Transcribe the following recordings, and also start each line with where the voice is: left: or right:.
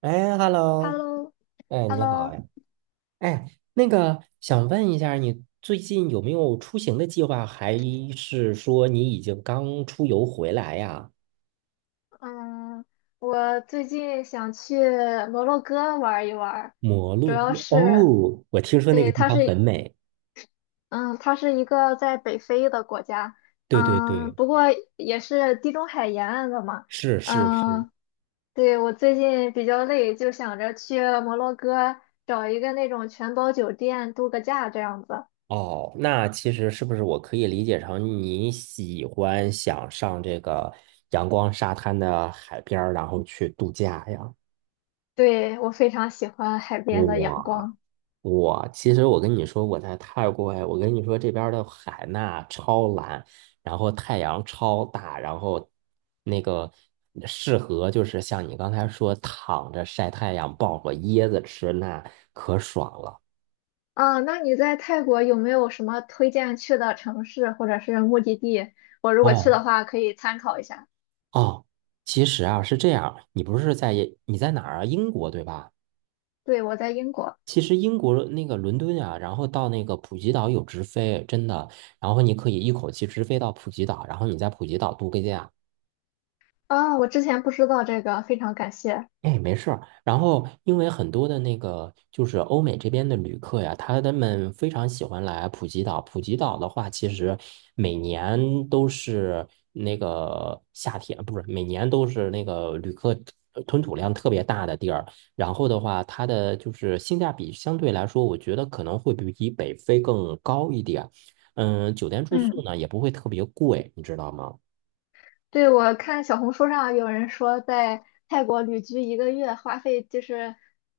right: 哎，Hello，
left: Hello，Hello，
right: 哎，你好呀，哎，那个想问一下，你最近有没有出行的计划，还是说你已经刚出游回来呀？
left: 嗯，我最近想去摩洛哥玩一玩。
right: 摩
left: 主
right: 洛
left: 要
right: 哥，
left: 是，
right: 哦，我听说那个
left: 对，
right: 地
left: 它
right: 方很
left: 是，
right: 美。
left: 嗯，它是一个在北非的国家。
right: 对对
left: 嗯，
right: 对，
left: 不过也是地中海沿岸的嘛。
right: 是是是。
left: 嗯，对，我最近比较累，就想着去摩洛哥找一个那种全包酒店度个假这样子。
right: 哦，那其实是不是我可以理解成你喜欢想上这个阳光沙滩的海边儿，然后去度假呀？
left: 对，我非常喜欢海边的阳
right: 哇，
left: 光。
right: 其实我跟你说，我在泰国。哎，我跟你说这边儿的海纳超蓝，然后太阳超大，然后那个适合就是像你刚才说躺着晒太阳，抱个椰子吃，那可爽了。
left: 啊，那你在泰国有没有什么推荐去的城市或者是目的地？我如果去
right: 哦。
left: 的话，可以参考一下。
right: 哦，其实啊是这样，你不是在你在哪儿啊？英国对吧？
left: 对，我在英国。
right: 其实英国那个伦敦啊，然后到那个普吉岛有直飞，真的。然后你可以一口气直飞到普吉岛，然后你在普吉岛度个假。
left: 啊，我之前不知道这个，非常感谢。
right: 哎，没事儿。然后，因为很多的那个就是欧美这边的旅客呀，他们非常喜欢来普吉岛。普吉岛的话，其实每年都是那个夏天，不是每年都是那个旅客吞吐量特别大的地儿。然后的话，它的就是性价比相对来说，我觉得可能会比北非更高一点。嗯，酒店住宿
left: 嗯，
right: 呢也不会特别贵，你知道吗？
left: 对，我看小红书上有人说，在泰国旅居一个月花费就是，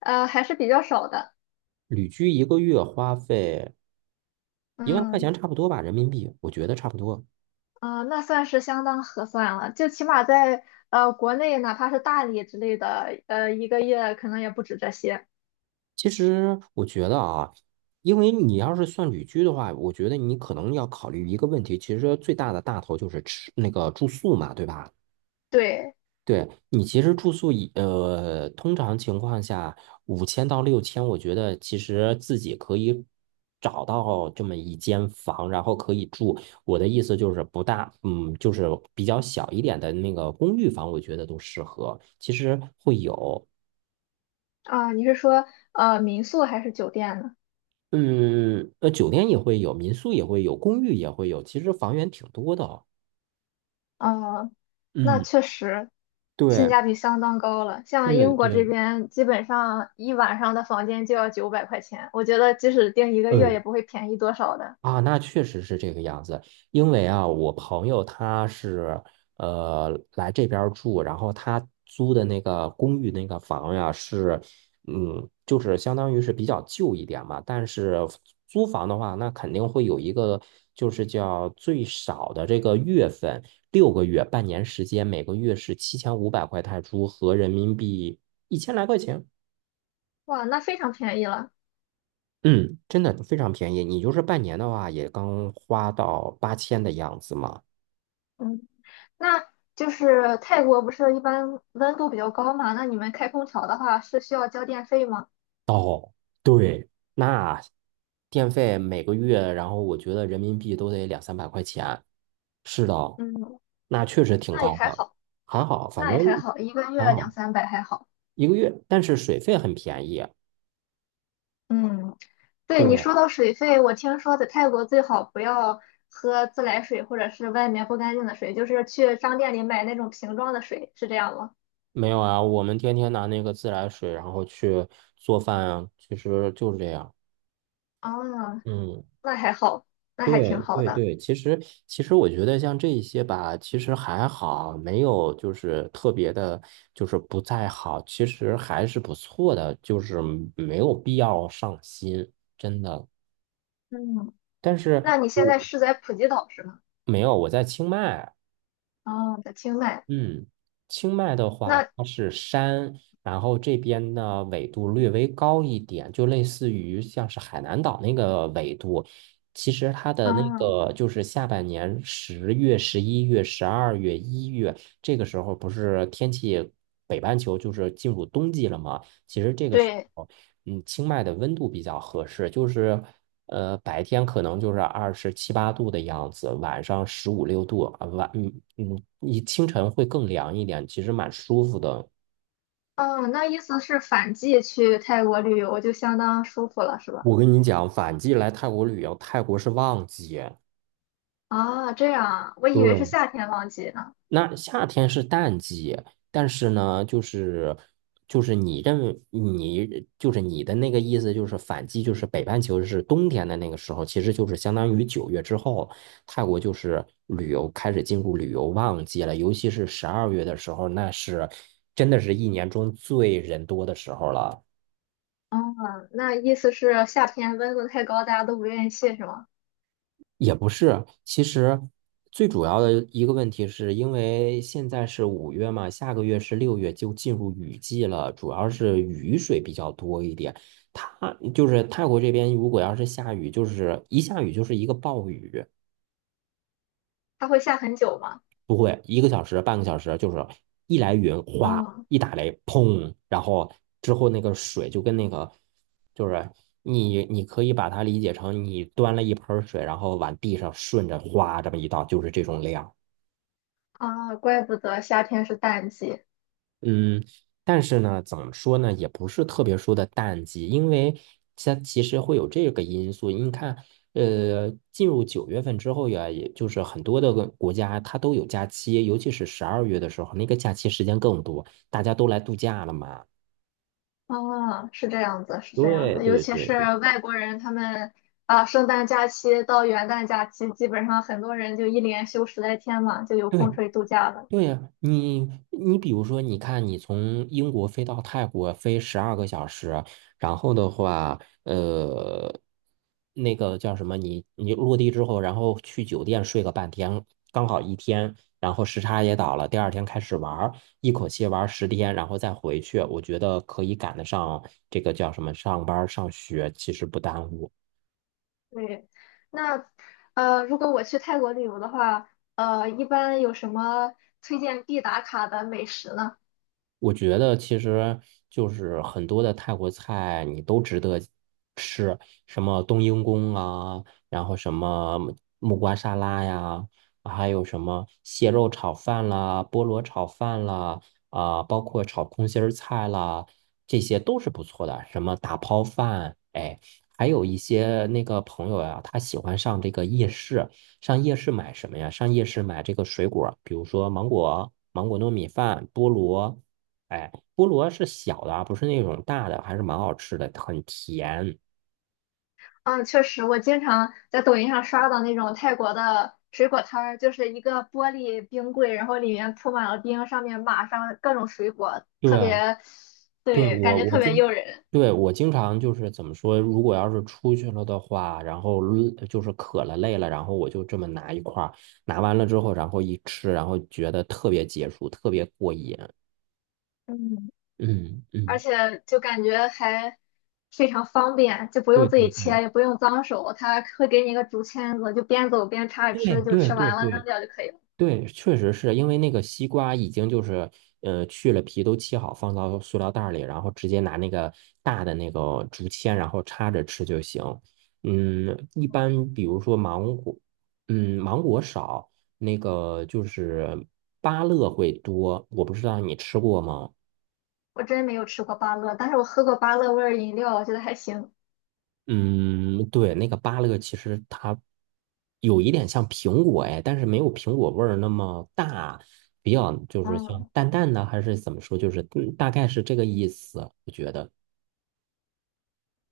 left: 还是比较少的。
right: 旅居一个月花费。一万块
left: 嗯。
right: 钱差不多吧，人民币，我觉得差不多。
left: 啊，那算是相当合算了。就起码在国内，哪怕是大理之类的，一个月可能也不止这些。
right: 其实我觉得啊，因为你要是算旅居的话，我觉得你可能要考虑一个问题，其实最大的大头就是吃那个住宿嘛，对吧？
left: 对。
right: 对，你其实住宿以，呃，通常情况下五千到六千，我觉得其实自己可以找到这么一间房，然后可以住。我的意思就是不大，就是比较小一点的那个公寓房，我觉得都适合。其实会有。
left: 啊，你是说民宿还是酒店呢？
right: 嗯，酒店也会有，民宿也会有，公寓也会有，其实房源挺多的。
left: 啊，那
right: 嗯，
left: 确实性
right: 对
left: 价比相当高了。像
right: 对
left: 英国这
right: 对，
left: 边，基本上一晚上的房间就要900块钱，我觉得即使订一个月也
right: 嗯，
left: 不会便宜多少的。
right: 啊，那确实是这个样子。因为啊，我朋友他是来这边儿住，然后他租的那个公寓那个房呀是，就是相当于是比较旧一点嘛。但是租房的话，那肯定会有一个就是叫最少的这个月份，6个月、半年时间，每个月是7500块泰铢，合人民币一千来块钱。
left: 哇，那非常便宜了。
right: 嗯，真的非常便宜。你就是半年的话，也刚花到8000的样子嘛。
left: 嗯，那就是泰国不是一般温度比较高嘛？那你们开空调的话是需要交电费吗？
right: 哦，对，那电费每个月，然后我觉得人民币都得两三百块钱。是的，
left: 嗯，
right: 那确实挺
left: 那也
right: 高
left: 还
right: 的，
left: 好，
right: 还好，反
left: 那
right: 正
left: 也还好，一个
right: 还
left: 月两
right: 好
left: 三百还好。
right: 一个月，但是水费很便宜。
left: 嗯。对你
right: 对，
left: 说到水费，我听说在泰国最好不要喝自来水或者是外面不干净的水，就是去商店里买那种瓶装的水，是这样吗？
right: 没有啊，我们天天拿那个自来水，然后去做饭啊，其实就是这样。
left: 啊，
right: 嗯。
left: 那还好，那还挺
right: 对
left: 好
right: 对
left: 的。
right: 对，其实我觉得像这一些吧，其实还好，没有就是特别的，就是不太好，其实还是不错的，就是没有必要上心，真的。
left: 嗯，
right: 但是
left: 那你现在
right: 我
left: 是在普吉岛是吗？
right: 没有，我在清迈。
left: 哦，在清迈。
right: 嗯，清迈的话，
left: 那，
right: 它是山，然后这边呢纬度略微高一点，就类似于像是海南岛那个纬度。其实它的那
left: 嗯，
right: 个就是下半年10月、11月、十二月、一月这个时候，不是天气北半球就是进入冬季了吗？其实这个时
left: 对，
right: 候。嗯，清迈的温度比较合适，就是白天可能就是二十七八度的样子，晚上十五六度啊，晚嗯嗯，你清晨会更凉一点，其实蛮舒服的。
left: 嗯，那意思是反季去泰国旅游就相当舒服了，是吧？
right: 我跟你讲，反季来泰国旅游，泰国是旺季。
left: 啊，这样啊，我以为是
right: 对，
left: 夏天旺季呢。
right: 那夏天是淡季，但是呢，就是你认为你就是你的那个意思，就是反季，就是北半球是冬天的那个时候，其实就是相当于九月之后，泰国就是旅游开始进入旅游旺季了，尤其是十二月的时候，那是真的是一年中最人多的时候了。
left: 哦，那意思是夏天温度太高，大家都不愿意去，是吗？
right: 也不是，其实最主要的一个问题是因为现在是5月嘛，下个月是6月，就进入雨季了，主要是雨水比较多一点。它就是泰国这边，如果要是下雨，就是一下雨就是一个暴雨，
left: 它会下很久吗？
right: 不会一个小时、半个小时，就是一来云哗，
left: 哦
right: 一打雷砰，然后之后那个水就跟那个就是你可以把它理解成你端了一盆儿水，然后往地上顺着哗这么一倒，就是这种量。
left: 啊，怪不得夏天是淡季。
right: 嗯，但是呢，怎么说呢，也不是特别说的淡季，因为它其实会有这个因素。你看，进入9月份之后呀，也就是很多的个国家它都有假期，尤其是十二月的时候，那个假期时间更多，大家都来度假了嘛。
left: 哦，是这样子，是这样
right: 对
left: 子。尤
right: 对
left: 其
right: 对对。
left: 是外国人，他们啊，圣诞假期到元旦假期，基本上很多人就一连休10来天嘛，就有空
right: 对，
left: 出去度假了。
right: 对呀，你比如说，你看你从英国飞到泰国飞12个小时，然后的话，呃，那个叫什么，你落地之后，然后去酒店睡个半天，刚好一天，然后时差也倒了，第二天开始玩儿，一口气玩10天，然后再回去，我觉得可以赶得上这个叫什么上班儿上学，其实不耽误。
left: 对，那如果我去泰国旅游的话，一般有什么推荐必打卡的美食呢？
right: 我觉得其实就是很多的泰国菜你都值得吃，什么冬阴功啊，然后什么木瓜沙拉呀，还有什么蟹肉炒饭啦、菠萝炒饭啦，啊、包括炒空心儿菜啦，这些都是不错的。什么打抛饭，哎，还有一些那个朋友呀、他喜欢上这个夜市，上夜市买什么呀？上夜市买这个水果，比如说芒果、芒果糯米饭、菠萝，哎，菠萝是小的啊，不是那种大的，还是蛮好吃的，很甜。
left: 嗯，确实，我经常在抖音上刷到那种泰国的水果摊儿，就是一个玻璃冰柜，然后里面铺满了冰，上面码上各种水果，
right: 对
left: 特
right: 啊，
left: 别，
right: 对，
left: 对，感
right: 我
left: 觉
right: 我
left: 特别
right: 经，
left: 诱人。
right: 对，我经常就是怎么说，如果要是出去了的话，然后累就是渴了累了，然后我就这么拿一块儿，拿完了之后，然后一吃，然后觉得特别解暑，特别过瘾。
left: 嗯，
right: 嗯
left: 而
right: 嗯，
left: 且就感觉还非常方便，就不
right: 对
left: 用自
right: 对
left: 己切，
right: 对
left: 也不用脏手，他会给你一个竹签子，就边走边插着
right: 对
left: 吃，就
right: 对
left: 吃
right: 对
left: 完了扔
right: 对，
left: 掉就可以了。
right: 对，确实是因为那个西瓜已经就是，去了皮都切好，放到塑料袋儿里，然后直接拿那个大的那个竹签，然后插着吃就行。嗯，一般比如说芒果，嗯，芒果少，那个就是芭乐会多，我不知道你吃过吗？
left: 我真没有吃过芭乐，但是我喝过芭乐味儿饮料，我觉得还行。
right: 嗯，对，那个芭乐其实它有一点像苹果哎，但是没有苹果味儿那么大，比较就是像
left: 嗯。
right: 淡淡的，还是怎么说，就是大概是这个意思，我觉得。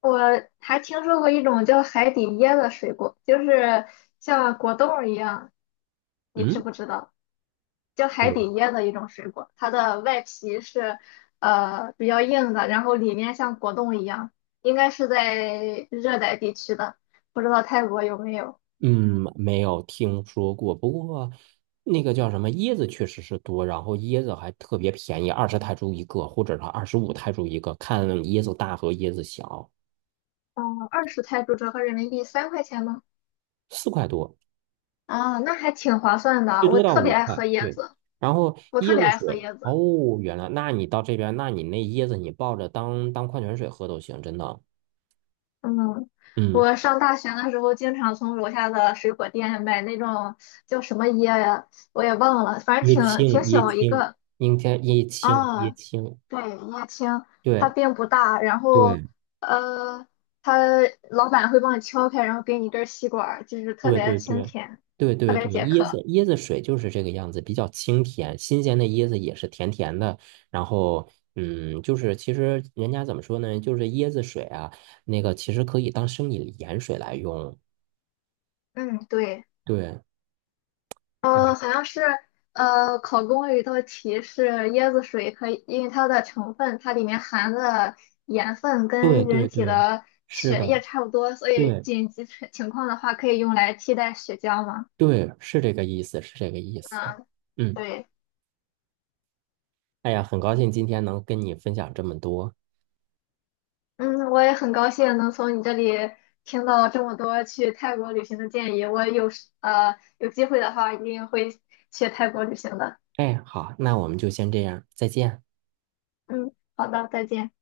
left: 我还听说过一种叫海底椰的水果，就是像果冻儿一样，你知
right: 嗯，
left: 不知道？叫海
right: 对。
left: 底椰的一种水果，它的外皮是比较硬的，然后里面像果冻一样，应该是在热带地区的，不知道泰国有没有？
right: 嗯，没有听说过，不过那个叫什么椰子确实是多，然后椰子还特别便宜，20泰铢一个，或者是25泰铢一个，看椰子大和椰子小，
left: 嗯，20泰铢折合人民币3块钱吗？
right: 四块多。
left: 啊，那还挺划算
right: 最
left: 的。我
right: 多到
left: 特别
right: 五
left: 爱
right: 块，
left: 喝椰
right: 对。
left: 子，
right: 然后
left: 我特
right: 椰
left: 别
right: 子
left: 爱喝
right: 水，
left: 椰子。
right: 哦，原来，那你到这边，那你那椰子你抱着当矿泉水喝都行，真的。
left: 嗯，
right: 嗯，
left: 我上大学的时候，经常从楼下的水果店买那种叫什么椰呀，我也忘了，反正
right: 椰
left: 挺
right: 青，椰
left: 小一
right: 青，
left: 个。
right: 应该椰青，
left: 啊，
right: 椰青，
left: 对，椰青，它
right: 对
left: 并不大，然后
right: 对
left: 呃，它老板会帮你敲开，然后给你一根吸管儿就是特
right: 对
left: 别
right: 对
left: 清
right: 对
left: 甜，
right: 对
left: 特
right: 对
left: 别
right: 对，
left: 解
right: 椰子
left: 渴。
right: 椰子水就是这个样子，比较清甜，新鲜的椰子也是甜甜的。然后，嗯，就是其实人家怎么说呢，就是椰子水啊，那个其实可以当生理盐水来用，
left: 嗯，对。
right: 对。哎
left: 好像是考公有一道题是椰子水可以，因为它的成分，它里面含的盐分
right: 对
left: 跟人
right: 对
left: 体
right: 对，
left: 的
right: 是
left: 血
right: 的，
left: 液差不多，所以
right: 对
left: 紧急情况的话可以用来替代血浆嘛。
right: 对，是这个意思，是这个意思。
left: 嗯，
right: 嗯，
left: 对。
right: 哎呀，很高兴今天能跟你分享这么多。
left: 嗯，我也很高兴能从你这里听到这么多去泰国旅行的建议，我有机会的话一定会去泰国旅行的。
right: 哎，好，那我们就先这样，再见。
left: 嗯，好的，再见。